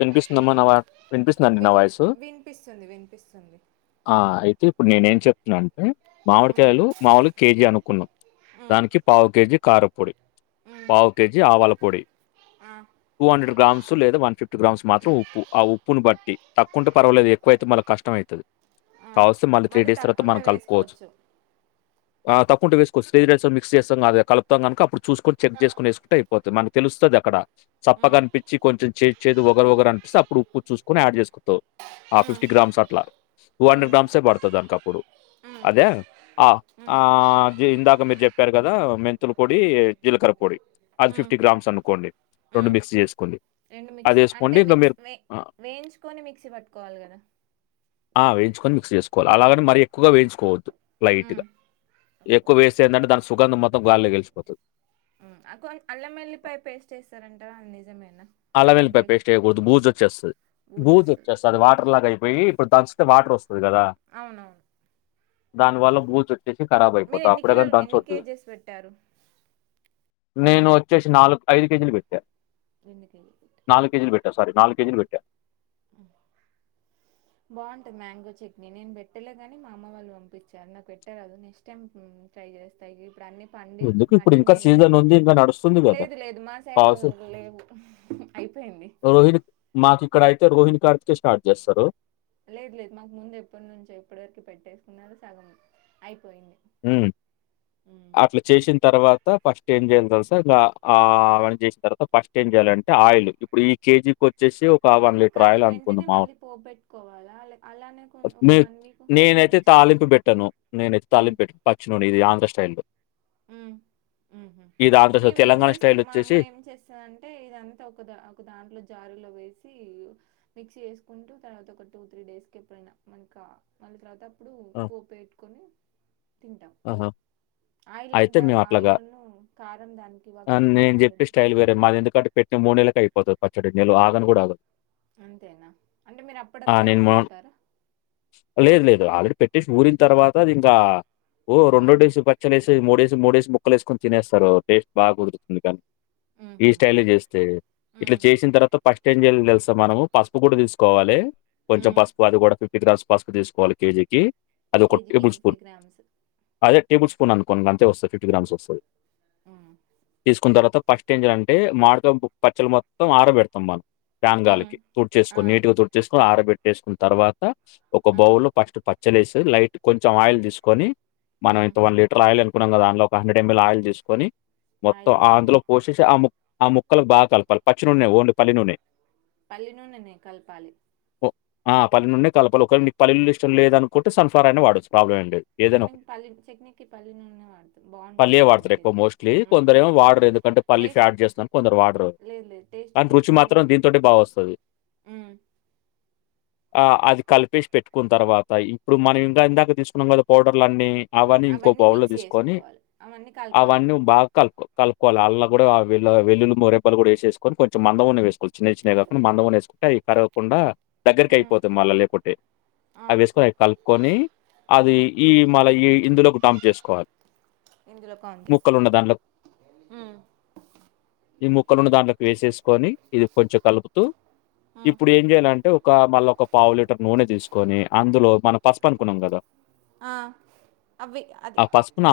విన్పిస్తుందమ్మ న వాయ్ విన్పిస్తుందండి న విన్ వాయ్సు వినిపిస్తుంది వినిపిస్తుంది ఆ ఐ తె ఇప్పుడ్ నేనేం చెప్నా అంటె ఉమ్, మామిడ్కాయలు మాములుగ్ కేజీ అనుకున్నాం ఉమ్, దానికి పావుకేజీ కారప్పొడి ఉమ్, పావుకేజీ ఆవల పొడి ఆ, టూ హండ్రెడ్ గ్రామ్సు లేదా వన్ ఫిఫ్ ట్ గ్రామ్స్ మాత్రం ఉప్పు ఆ ఉప్పును బట్టి తక్కువుంటె పర్వాలేదు ఎక్కువైతే మళ్ళ కష్టమైతది ఆ. కావల్స్తె మళ్ళి త్రీ మళ్ళీ డేస్ తర్వాత తక్కుంట మనం కల్పుకోవచ్చు వేసుకోవచ్చు ఆ తక్కుంటె వేస్కొ శ్రేస్ రేసో మిక్స్ చేస్తే గా అది కల్పుతాం గన్క అప్పుడ్ చూస్కోన్ చెగ్ జేస్కోనేస్కుంటె ఐపోద్ది మనక్ తెలుస్తదక్కడ అక్కడ ఉమ్, చప్పగన్పిచ్చి కొంచెం చేద్ చేద్ ఒగరు ఒగరు అన్పిస్తె అప్పుడు ఉప్పున్ చూస్కోని యాడ్ జేస్కుంటవ్ ఆ ఉమ్, ఫిఫ్టి గ్రామ్సట్ల టూ హండ్రెడ్ ఉమ్, గ్రామ్సే పడ్తదక్కప్పుడు ఉమ్, అదా అ ఉమ్, ఆ జె ఇందాక మీర్ జెప్పార్ గదా మెంతుల్ పొడీ జిలకర పొడి అది ఉమ్, ఫిఫ్టి గ్రామ్సనుకోండి రొండు ఉమ్. మిక్స్ జేస్కోండి రెండు మిక్సి అంటె మిక్స్ మిక్ వె వేయించుకోని మిక్సీ పట్టుకోవాలి గద ఆ వేయించుకొన్ మిక్స్ జేస్కోవల్ అలాగన్ మరీ ఎక్కువగా వేయించుకోవద్దు లైట్ గ ఉమ్. ఓకే ఎక్కువ్వేస్తే ఏందంటె దాన్ సుగంధం మొత్తం గాలొలో గెల్షిపోతది అకొన్ అల్లమెల్లిపాయ పేస్టేస్తారంట నిజమే అలవల్పాయ పేస్ట్ వెయ్యకూడదు బూజు వచ్చేస్తది బూజు వచ్చేస్తది అది వాటర్ లాగా పోయి ఇప్పుడు దాంసతే వాటర్ వస్తుంది అవునవును దాని వల్ల బూజు వచ్చేసి ఖరాబ్ మీరు అయిపోతా ఎన్ని అప్పుడే కానీ కిలోలు దాని ఎన్ని చూదు కేజెస్ పెట్టారు [inaudible] నేను వచ్చేసి నాలుగు ఐదు కేజీలు పెట్టా రెండు కేజీ నాలుగు కేజీలు పెట్టా సారీ నాలుగు కేజీలు పెట్టా [inaudible] బాగుంటుంది మ్యాంగో చట్నీ నేను పెట్టలే గాని మా అమ్మ వాళ్ళు పంపించారు నాకు పెట్టరాదు నెక్స్ట్ టైమ్ ట్రై చేస్త ఇవి ఇప్పుడన్ని పండి ఎందుకు ఇప్పుడు ఇంకా పండినేయి కద సీజన్ ఉంది ఇంకా నడుస్తుంది కదా లేదు లేదు మా సైడ్అవి లేవు హు అ రోహిణ మాకు ఇక్కడ అయితే రోహిణి కార్తికె స్టార్ట్ జేస్తరు లేదు లేదు మాకు ముందు ఎప్పటి నుంచో ఎప్పటి వరకు పెట్టేసుకున్నారో సగం అయి మ్ అట్ల చేసిన తర్వాత ఫస్ట్ ఏం చేయాలి తెలుసా అ చేసిన తర్వాత ఫస్ట్ ఏం చేయాలంటే ఆయిల్ ఇప్పుడు ఈ కేజీ కోట్ అంటే కాదు వెంటనే మళ్ళీ పోబెట్టుకోవాలా లేక అలానే ఒక నే వన్ వీక్ నేనైతే తాలింపు పెట్టను నేనైతే ఉమ్ తాలింపు పె పచ్చినూనె ఇది ఆంధ్ర స్టైల్లో [inaudible] మేమ్ ఎమ్ చేస్తా మా అమ్మ ఏం చేస్తాదంటే ఇదంతా ఒక ఒక దాంట్లో జారులో వేసి మిక్సీ చేసుకుంటూ తర్వాత ఒక టూ త్రీ డేస్ కి ఎప్పుడైనా మనక మళ్ళీ తర్వాత ఇప్పుడు పోప్ పెట్టుకొని అహ ఆయిల్ అంతా ఆయిల్ను కారం దానికి వక్కకు పట్టాలె మూడు నెల్లకి అయిపోతది పచ్చడి నెలు ఆగను కూడా ఆగదు అంతేనా అంటే మీరు ఆ! అప్పుడప్పుడే నేను మొ పెట్టుకుంటారా లేదు లేదు. ఆల్రెడీ పెట్టేసి ఊరిన తర్వాత అది ఇంకా ఓ రెండో హ్మ్. డేస్ పచ్చ మూడేసి మూడేసి ముక్కలు ఏసుకని తినేస్తారు టేస్ట్ బాగా కుదురుతుంది కానీ ఈ హుహు. స్టైల్ చేస్తే ఇట్లా హ్మ్. చేసిన తర్వాత ఫస్ట్ ట్లేజేయాలె తెలుస మనము పసుపు గుడా తీసుకోవాలె కొంచెం హ్మ్. పసుపు అది కూడా ప్ ఇక్కడ రాజ్ పస్పు తీసుకోవాలి కేజీకి అదొక కేజీకిి టేబుల్ ఫిఫ్టీ స్పూన్. గ్రామ్స్ అదే టేబుల్ స్పూన్ అనుకోను అంతే వస్తది ఫిఫ్టీ గ్రామ్స్ టేబుల్. వస్తది హ్మ్. తీసుకున్న తర్వాత ఫస్ట్ ఏఎంజేయ్యాలె అంటే మాడుతో పచ్చలు మొత్తం ఆరబెడతాం మనం ఫ్యాన్ హ్మ్. గాలికికి ఆ! తుడ్చేసుకొని నీటుగా తుడిచేసుకొని ఆరబెట్టేసుకున్న తర్వాత ఒక హ్మ్. బౌల్లో ఫస్ట్ పచ్చలేసి లైట్ కొంచెం ఆయిల్ తీసుకొని మనం హ్మ్. ఇంత వన్ లీటర్ ఆయిల్ అనుకున్నాం గదా దానిలో ఒక హండ్రెడ్ ఎంఎల్ ఆయిల్ తీసుకొని ఆయిల్ మొత్తం తీసుకొని అందులో పోసేసి ఆ ఆ ముక్కలు బాగా కలపాలి పచ్చి నూనె ఓన్లీ పల్లి నూనె పల్లి నూనెనే కలపాలి ఓ ఆ పల్లి నుండి కలపాల ఒకవేళ నీకు పల్లినూనె ఇష్టం లేదనుకుంటే సన్ఫ్లవర్ అయిన్న వాడచ్చు ప్రాబ్లమ్ లేదు ఐ ఏదైనా మీన్ ఒకటి. పల్లి చట్నీకి పల్లీ నూనె వాడుత బాగుంటది పల్లీయే వాడతారు వాటికె ఎక్కువ మ్ మ్ టేస్ట్ చేస్తను కొందరు వాడరు లేదు లేదు కానీ టేస్ట్కి రుచి మాత్రం చట్నీస్కి దీంతోటి బాగ వస్తది ఉమ్ [inaudible] ఆ అది కలిపేసి పెట్టుకున్న తర్వాత ఇప్పుడు మనం ఇంకా ఇందాక తీసుకున్నాం కదా పౌడర్లు అన్ని అవన్నీ ఇంకో బౌల్లో మిక్స్ తీసుకొని చేసుకోవాలి అవన్నీ కలపాలి అవన్నీ బాగా కలుప్కో కలుపుకోవాలి అల్లా కూడా వెల్ వెల్లుల్లీ రెబ్బలు కూడా వేసేసుకొని కొంచం మందమున్న వేసుకో చిన్న చిన్నవి కాకుండా మందమున్నాయి ఎసుకో ట్టాయి తడవకుండా దగ్గరికి ఉమ్ అయిపోతుాంది మళ్ళా లేకుంటే ఆ అవి వేసుకొని అవి కలుపుకొని అది ఉమ్ ఈ మళ్ళ ఈ ఇందులోకి డంప్ చేసుకోవాలి ఇందులో కాంగ్రెస్ మ్ కొనిన్ని దాంట్లోకి వేసేసుకొని ఇది కొంచెం కలుపుతూ ఉమ్ ఇప్పుడు ఏం చేయాలంటే ఓక్ ఒక మల్లా ఒక పావు లీటర్ నూనె తీసుకొని అందులో మనం పసుపు అనుకున్నాం కదా ఆ అవి అది ఆ పసుపున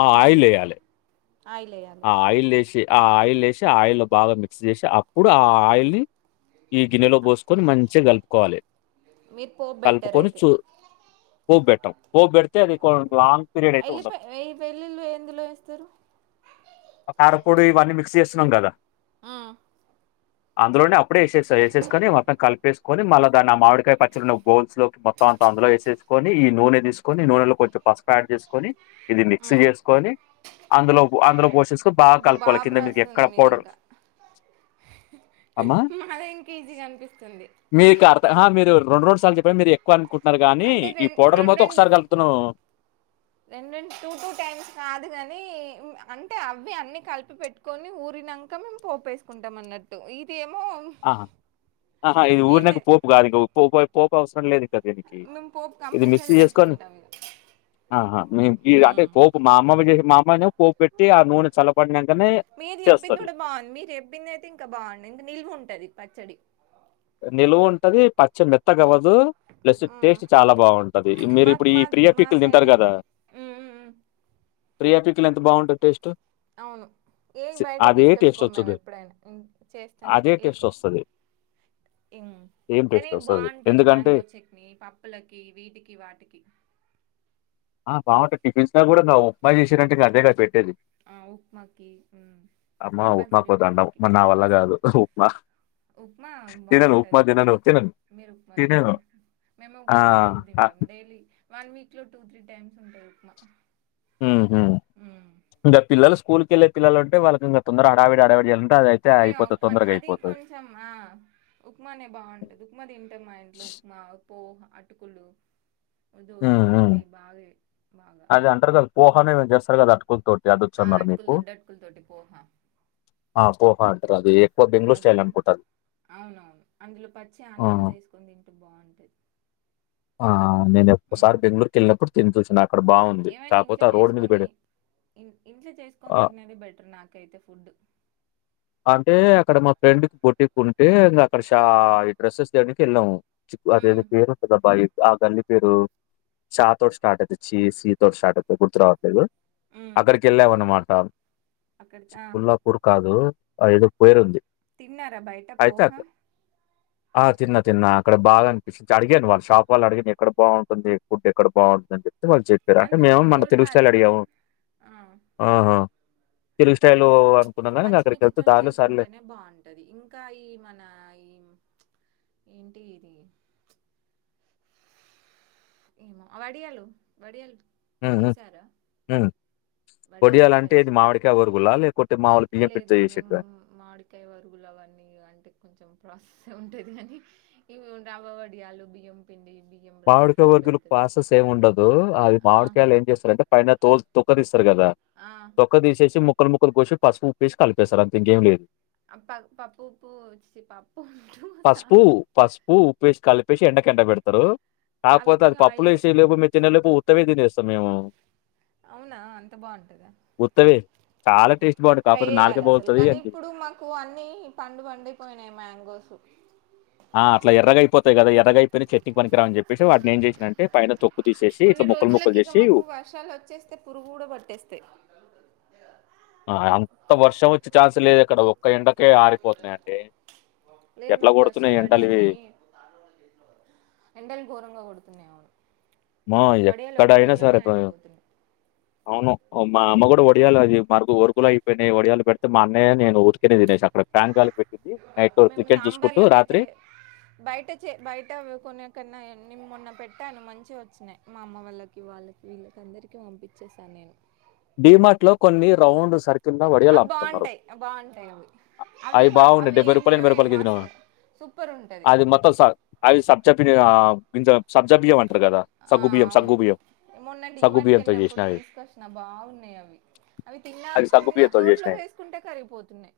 ఆ ఉమ్ ఆయిల్ ఎయాలె ఆయిల్ వేయాలి ఆ ఆయిల్ వేసి ఆ ఆయిల్ వేసి ఆ ఆయిల్ బాగా మిక్స్ చేసి అప్పుడు ఆ ఆయిల్ని ఈ గిన్నెలో పోసుకొని మంచిగా కలుపుకోవాలి మీరు పోపు బెట్టారు కలుపుకొని అయితే చూ పోప్బెట్టడం పోప్ బె ఎల్లి పాయ ఎల్లి వెల్లుల్లీ ఎందులో వేస్తారు కారప్ పొడి ఇవన్నీ మిక్స్ చేస్తున్నాం కదా ఆ అందులోనే అప్పుడేసే చేసేసుకొని మొత్తం కలిపేసుకొని మళ్ళా నా మామిడికాయ పచ్చలు గోల్స్ లో మొత్తం అంత అందులో వేసేసుకొని ఈ నూనె తీసుకొని నూనెలో కొంచెం పసుపు యాడ్ చేసుకొని ఇది మిక్స్ ఉమ్ చేసుకొని అందులో అందులో పోషని బాగా బో కలుకోవాలి కింద మీకు ఎక్కడ రాస్తుంది మీది పోడరు ఇంకా అమా మాదే ఇంకా ఈజీగా అనిపిస్తుంది మీర్ త మేర రెండు రెండు సార్లు చెప్పా మీరు ఎక్కువ అనుకుంటున్నారు కానీ ఈ పోడర్ల మతో ఒకసారి కలుగుతాను రెండుండి టూ టూ టైమ్స్ కాదు కాని అంటే అవి అన్ని కలిపి పెట్టుకొని ఊరినాంక మేము పోపేసుకుంటాం అన్నట్టు ఇదిే ఆహా ఆహా ఇది ఏం ఊరినక లేదు పోపు కాదు ఇంకా పోపు అవసరం లేదు ఇంక దీనికి. మేము పోపు ఇది కంపల్సరీ మిక్స్ చేసుకొని పెట్టుకుంటాం ఇద ఆహా మేము అంటే పోపు మా అమ్మయి చే మా అమ్మ పోపు పెట్టి ఆ నూనె చల్లపడి మీరు చెప్పింది కూడా బాగుంది మీరు చెప్పింది అయితే ఇంకా బాగుంది ఇంకా నిల్వు ఉంటుంది ఉంటది పచ్చడి నిలువు ఉంటది పచ్చ మెత్తగవ్వదు ప్లస్ ఉమ్. టేస్ట్ చాలా బాగుంటది మీరు మాకు ఇప్పుడు ఈ మా ప్రియా మా పీకులు తింటారు సైడే కదా ఉమ్, ఉమ్, ఉమ్. ప్రియా పికెళ్లు ఎంత బాగుంటుంది టేస్ట్ అవును ఏ స్ బయట అదే టేస్ట్ తీసుకొచ్చుకోము మేము వచ్చుద్ది. ఎప్పుడైనా చేస్తేనే అదే టేస్ట్ లేకపో వస్తది. ఇం సేమ్ కానీ టేస్ట్ వస్తది. బాగుంటది ఎందుకంటే మ్యాంగో చట్నీ పప్పులకి వీటికి వాటికి ఆ బాగుంట టిఫిన్స్ కూడా ఉప్మాయి చేసారంటే అదేగా పెట్టేది ఆ ఉప్మాకి అమ్మ కంపల్సరి ఉప్మాకో ఉప్మాకి ప్రైస్ తిన్నాను ఉప్మా తిన్నాను మీరు ఉప్మా తినారా మేమే ఉప్మా ఎప్పుడు అ తింటాం డైలీ వన్ వీక్ లో టూ త్రీ టైమ్స్ ఉంటాయి ఉప్మా మ్మ్ ఇంకా పల్లలు స్కూల్కి వెళ్ళ పిల్లలు అంటే వాళ్ళకి ఇంకా తొందర ఆడావిడి ఆడావిడి చేల అయితేయి అండి మేము ఉప్మా అది కొంచెం ఆ ఉప్మానే బాగుంటది ఉప్మా తింటే మా ఇంట్లో ఉప్మా ఉ పోహా అటుకులు దోశ హ్మ్. హ్మ్. ఇడ్లీ బాగా బాగా అది అంటారు కదా పోహానే చేస్తారు కదా అ ల్ తటి అది ఆ వచ్చన్నారు అటుకులు మీకు దొడ్డు అటుకుల తోటి పోహ పోహా అంటారు అది బెంగళూరు అది స్టైల్ కూడానా అనుకుంటారు అవునవును అందులో పచ్చి ఆనియన్స్ వేసుకొని తింటూ బాగుంటది ఆ నేను ఉమ్ ఒక్కసారి బెంగళూరుకి వెళ్ళినప్పుడు తిని చూచిన అక్కడ బావుంది. ఏమైనా కాకపోతే ఇంట్లో ఆ రోడ్ మీద చేసుకొని పెడి ఇంట్లో చేసుకొని తిన్నేది బెటర్ నాకైతే ఫుడ్ ఆంటి తే అక్కడ మా ఫ్రెండ్ కి బొట్టి కు ఉంటే ఇంకా అక్కడ షా ఈ డ్రస్సెస్ దేడానికి వెళ్ళాము. అదే మి ఉమ్ పేరుండదా పది ఆ గన్నీ పేరు చాతోటి స్టార్ట్ అయితేచ్చి సీ తోటి స్టార్ట్ అయితే గుర్తురావాలి. దు ఉమ్ అక్కడికి వెళ్ళావ అన్నమాట అక్కడికి చి ఆ పల్లా పూర్ కాదు ఐదు పేరు తిన్నారా బయట పోహ? ఆ తిన్న తిన్నా అక్కడ బాగా అనిపించింది అడిగాను వాళ్ళు షా వాల్ళ అడిగిన ఎక్క బాగుంటుంది ఫుడ్ ఎక్కడ బాగుంటుందడి. మాళ చెప్పారు అంటే అందులో మేము మన బోల్ తెలుగు స్టాల్ పాలలు అడిగాము ఆ ఆహ తెలు పో అనుకున్న పచ్చిమిర్చితం చేసుకుంటేనే బావుంటది ఇంకా ఈ మన ఈ ఏంటి ఇది? ఏమో వడియాలు వడియాలు ఆహా చేసారా ఉ వడియాలు వడియాలంటే పెట్టచ్చు ఇది మామిడికాయ వరుగుల్లా లేపోతే లేదు లేదు మేము మాడికాయ వరుగులు అవన్నీ అంటే కొంచెం ప్ర ఆ ఉంటది కాని ఇవి రాబ వడియాలు బియ్యం పిండి బియ్యం మామిడికాయ రైస్తో వర్గులు పెడతారు పాసెస్ ఏమి ఉండదు అది ఆ మామిడికాయలు ఏం చేస్తారంటే పైన తోలు తొక్కదిస తారు కదా ఆ తొక్క తీసేసి ముక్కలు ముక్కలు కోసి పసుపు ఉప్పేసి కలిపేస్తారు అంతే ఇంకేం లేదు. అప్ప పప్పు ఉప్పుూ వి పప్పు ఉంట సాల్ట్ చెప్పేసి ఎండక ఎండ పెడతారు కాకపోతే అవిటిని అది పప్పులు ఆయిల్లో వేసి లేపు మేము తినేపు ఉత్తమే తినేస్తాం మేము. అవునా అంత బావుంటద ఉత్తవే చాలా టేస్ట్ బా ట్రై చేయాలి అసలు కానీ ఇప్పుడు మాకు అన్ని పండు పండియిపోయినాయి మ్యాంగోస్ ఆ అట్ల ఎర్రగయిపోతాయి కదా ఎర్రగైపోయినా చెట్టి పనికిరామని చెప్పేసి వాటిని ఏం చేసినంటే పైన తొక్కు తీసేసి కొన్ని ఇట్లా ముక్కలు ముక్కలు రోజులకి ఇక చేసి మాకు వర్షాలు వచ్చేస్తే పురుగు కూడా పట్టేస్తే ఆ అంత వర్షం వచ్చే ఛాన్స్ లేదు ఇక్కడ ఒక్క ఎండకే ఆరిపోతున్నాయి అండి. లేదు మాకు వర్షాలు పడి అన్ని ఎండలు ఘోరంగా పడుతున్నావు. మోయ్ ఏక్కడయినా సరే తను అండిపోతున్నాయి అవును మా అమ్మ కూడా ఒడియాయలు అది మరుగు వరుకులు అయిపోయి వడియాలు పెడితే మా అన్నయ్య నేను ఊరికునే దినేష్ అక్కడ ఫ్యాన్ కలి పె మేము సాంబార్లకయితే బయట చే బయట కొనేకన్నా నేను మొన్న పెట్టాను మంచి వచ్చినాయి మా అమ్మ వాళ్ళకి వాళ్ళకి వీళ్ళకి అందరికీ పంపించేసాను నేను డిమార్ట్ లో కొన్ని రౌండ్ సర్కి అవి బావుంటాయి బావుంటాయి అవి అవి బావుండయి డెబ్బై రూపాయలు ఏంటియో ఎనభై రూపాయలు ఏమో గదినవు అసలు సూపర్ ఉంటుంది అది మొత్తం అవి సబ్జెక్ట్ మియావ్ వింజ సబ్జబియాం కదర ఆ, సగ్గుబియ్యం అవును సగ్గుబియ్యం మొన్న సగ్గుబియ్యంతో చేసినవి. అవున్నాయి అవి అవి తిన్నా తిన్నా బియ్యంతో నోట్లో వేసుకుంటే కరిగిపోతున్నాయి.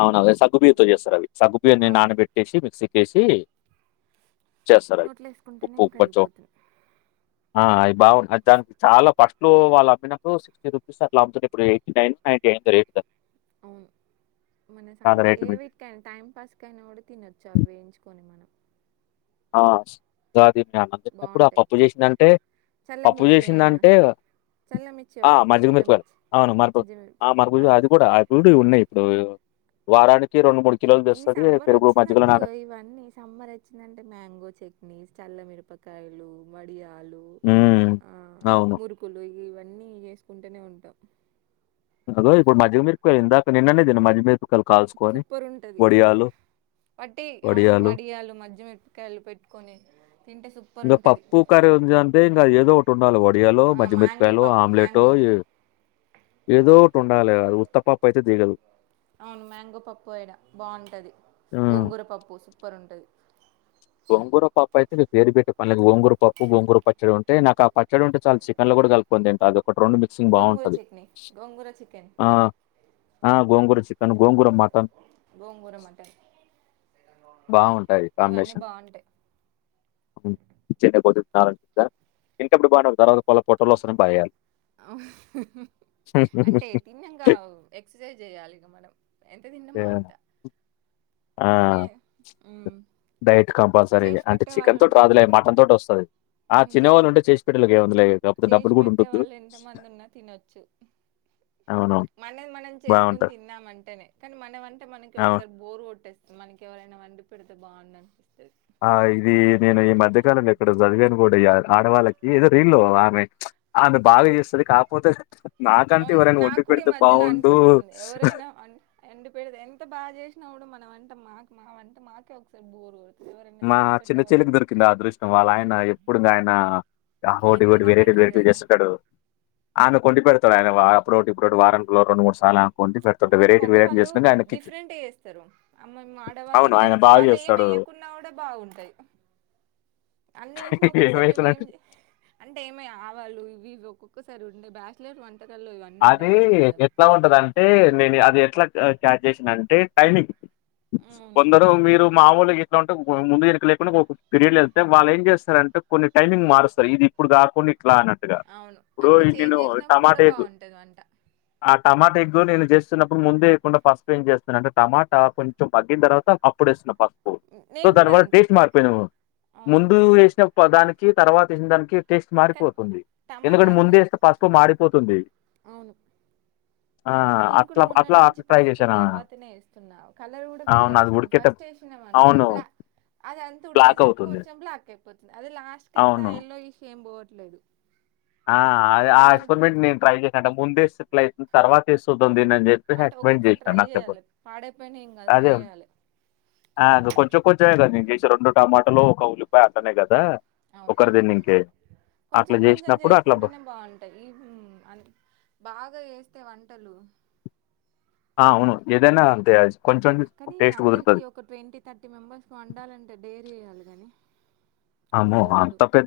అవున అవే సగ్గుబియ్యతో చేస్తారు అవి సగ్గుబియన్ని అవును నానబెట్టేసి మిక్సీకేసి చేస్తారు అవి నోట్లో వేసుకుంటేనే ఉప్పుప్పుకోచ్చో కరిగిపోతుంది ఆ అయి బాగున్నా దానికి చాలా ఫస్ట్ లో వాళ్ళ అమ్మిన సిక్స్టీ రూపీస్ అట్లా అంది ఇప్పు eighty nine nine rate sir అవును మన సా రేట్లు ఏ పెంచి వీటికైనా టైం పాస్ కైనా కూడా తినొచ్చు అవి వేయించుకొని మనం ఆ గా ఇది మీ అన్నం తిన్నప్పుడు ఆ బాగుంటాయి పప్పు చేసింది అంటే పప్పు చల్లమిర్చి చేసింది అయినా అంటే చల్లమిర్చి ఆ వచ్చు మజ్జిగ మిరపకాయల్ చల్లమిర్చి అవును మరపు మంచి ఆ మరపు అవ్- అది కూడా అది ఉన్నాయి ఇప్పుడు వారానికి కిలోలు ఈ తెస్తది. సమ్మర్ పెరుగు, మజ్జిగలో వచ్చిందంటే నాన ఇగో ఇవన్నీ సమ్మర్ వచ్చిందంటే మ్యాంగో చట్నీస్ చల్లమిరపకాయలు వడియా ఉ అవును అన్నీ చేసుకుంటూనే ఉంటాం అదో ఇప్పుడు మజ్జిగ మిరపకాయ్ ఇందాక నిన్ననే తిన మజ్జిగ మీరపకాయల్ కాల్సుకొని సూపర్ ఉంటుంది వడియాలు వట్టి అవును వడియాలు మజ్జిమిరపకాయలు పెట్టుకొని తింటే సూపర్ ఇంగ ఉంటుంది పప్పు కర వజాంటే ఇంగ ఏదో ఒక ట్ ఉండాలి వడియాలో మజ్జిగ మ్యాంగో మిరకాయలు పప్పు ఆమ్లెటో మ్యాంగో ఇ ఏదోటి ఉండాలి కదు ఉత్తపప్పు అయితే దిగదు అవును మ్యాంగో పప్పు యడ బాంటది ఆ గోంగూర పప్పు సూపర్ ఉంటది గోంగుర పప్పు అయితే మీ పేరు పెట్టే పనిలేదు ఒంగూర పప్పు బోంగూర పచ్చడి ఉంటే నాకు ఆ పచ్చడి ఉంటే చాలు చికెన్లో కల్కొని తంట అది ఒకటి రెండు మిక్సింగ్ గోంగూర బాగుంటది చట్నీ గోంగూర చికెన్ ఆ గోంగూరి చికెన్ తను గోంగూర మటన్ గోంగూర మటన్ బాగుంటాయి ఇవన్నీ కాంబినేషన్ బాగుంటాయి చెపోదు ఇంకప్పు బాగు తర్వాత కొల పోటొలు వస్తాని బాగాయాలి అ అంటే తిన్నంక ఎక్సర్సైజ్ జేయాలి ఇగ మనం ఎంత తిన్నామో అంత ఆ మే మ్మ్ డైట్ కంపల్సరీ చేసి అంటే పెట్టే వాళ్ళు చికెన్ తోటి ఉంటే రాదులే ఎంత మటన్ తోటి వస్తది ఆ చిన్నవాళ్ళు ఉంటే చేసి పెట్టే వాళ్ళకి ఏముందిలే కాకపోతే చేసి డబ్బులు కూడా పెట్టే ఉండద్దు వాళ్ళు ఎంతమంది ఉన్నా తినొచ్చు మనది మనం చేసుకుని తిన్నామ అంటేనే కానీ మనం అంటే మనకి అవును ఒకసారి బోరు కొట్టేస్ మనకి ఎవరైనా వండి పెడితే బాగుందం ఆ ఇది నేను ఈ మధ్యకాలంలో ఎక్కడో చదివాను కూడా ఆడవాళ్ళకి ఏదో రీల్లో ఆమె ఆమె బాగా చేస్తది కాకపోతే నాకంటే ఎవరైనా నా వండి కూడా ఈ పెడితే మధ్యలో బావుండు. అనిపిస్తుంది ఎవరైనా ఎండిపడద ఎంత బాగా జేసినా కూడా మన అంటే మా మా అంటే మాకే ఒకసారి బోరు కొడుతుంది ఎవరైనా మా చేసి చిన్న పెట్టే వాళ్ళు చెల్లికి ఉంటే దొరికింది ఆ అదృష్టం వాళ్ళ ఆయన ఎప్పుడు ఆయన అవోటి ఇవోటి ఎంతైనా వెరైటీ బెటరే వెరైటీ కదా చేస్తుంటడు ఆను కొండి పెడతాడు ఆయన వా అప్పుడోటి ఇప్పుడోటి వారాంకిలో రెండు మూడు సాలా అంటే మగవాళ్ళు డిఫరెంట్ చేస్తరు అమ్ ఆడవాళ్ళ అవును. ఆయన మేము బాగా వాళ్ళు చేస్తాడు. ఏమియ్యకు వడ భాగ ఉంటయి అన్ని ఏసిన ఒక్కొక్కసారి మేము ఏం ఏమైతుందంటే అంటే ఏమి ఆవాలు ఇవి ఒ ఒక్కసారి ఉండే బ్యాచలర్ వన్ అది ఎట్లా ఉంటద అంటే నేను అది ఎట్ల క్యాచ్ జేసినా అంటే టైమింగ్ అవును కొందరు మీరు మామూలుగా ఇట్ల ఉంటే ముందుకు లేకుండా ఒక పిరియడ్ వెళ్తే వాళ్ళు ఏం చేస్తారండి అంటే కొన్ని టైమింగ్ మారుస్తారు ఇది ఇప్పుడు కా కొన్ని అట్లా అన్నట్టుగా అవును ఇప్పుడు అట్లా నేను చేంజ్ చేసినప్పుడు కూడా టమాటా ఎ బాగుంటది వంట ఆ టమాటా ఎ నేను చేస్తున్నప్పుడు ముందు వేయకుండా ఫస్ట్ ఏం చేస్తున్నాను అంటే టమాటా కొంచెం తగ్గిన తర్వా అప్పుడు వేస్తున్నాను ఫస్ట్ సో నేను కూడా దానివల్ల అంతే టేస్ట్ మారిపోయినాము అవును ముందు వేసిన దానికి తర్వాత వేసిన దానికి టేస్ట్ కానీ మారిపోతుంది టమాటా ఎందుకంటే అంది ముందేస్తే పసుపు మారిపోతుంది అవును నేను కూడా అట్లా మొన్నటి అట్లా నుంచి అట్లా ట్రై పసుపు చేశాను తర్వాతనే వేస్తున్నా కలర్ కూడా వేరే అవును అది వస్తుంది ఉడికేట ఫస్ట్ వ సినిమాలు అవును కోబ్లా అది అంత బ్లాక్ ఉడికేసరికి అవుతుంది కొంచెం బ్లాక్ అయిపోతుంది అది లాస్ట్ కేస్త అవును హైల్లో ఇష్యూ ఏం పోవట్లేదు ఆ ఆ బాగుంటుంది ఎక్స్పెరిమెంట్ నేను ట్రై చేసకుంట ముందేట్ అతుంది తర్వాత ఇస్తుతుంది అంటే ఒక్కొక్కసారి ట్రై చెయ్యాలి పాడైపోయినా ఏం కాదు ట్రై చేయాలి అ కొంచెం కొంచెంగదు రెండు టమాటోలు ఒక ఉల్లిపాయ అటనే కదా ఒకరి దీన్ని ఇంకే అట్లా చేసి ఇంట్లో చేసుకుంటేనే బాగుంటాయి ఈ బాగా చే వంటలు ఆ అవును ఏదనా అంతే అజ్ కానీ అందరికి ఒక ట్వంటీ థర్టీ మెంబర్స్ వండాలంటే డేరీ చేయాలి కాని ఏమో ఆ పెద్ద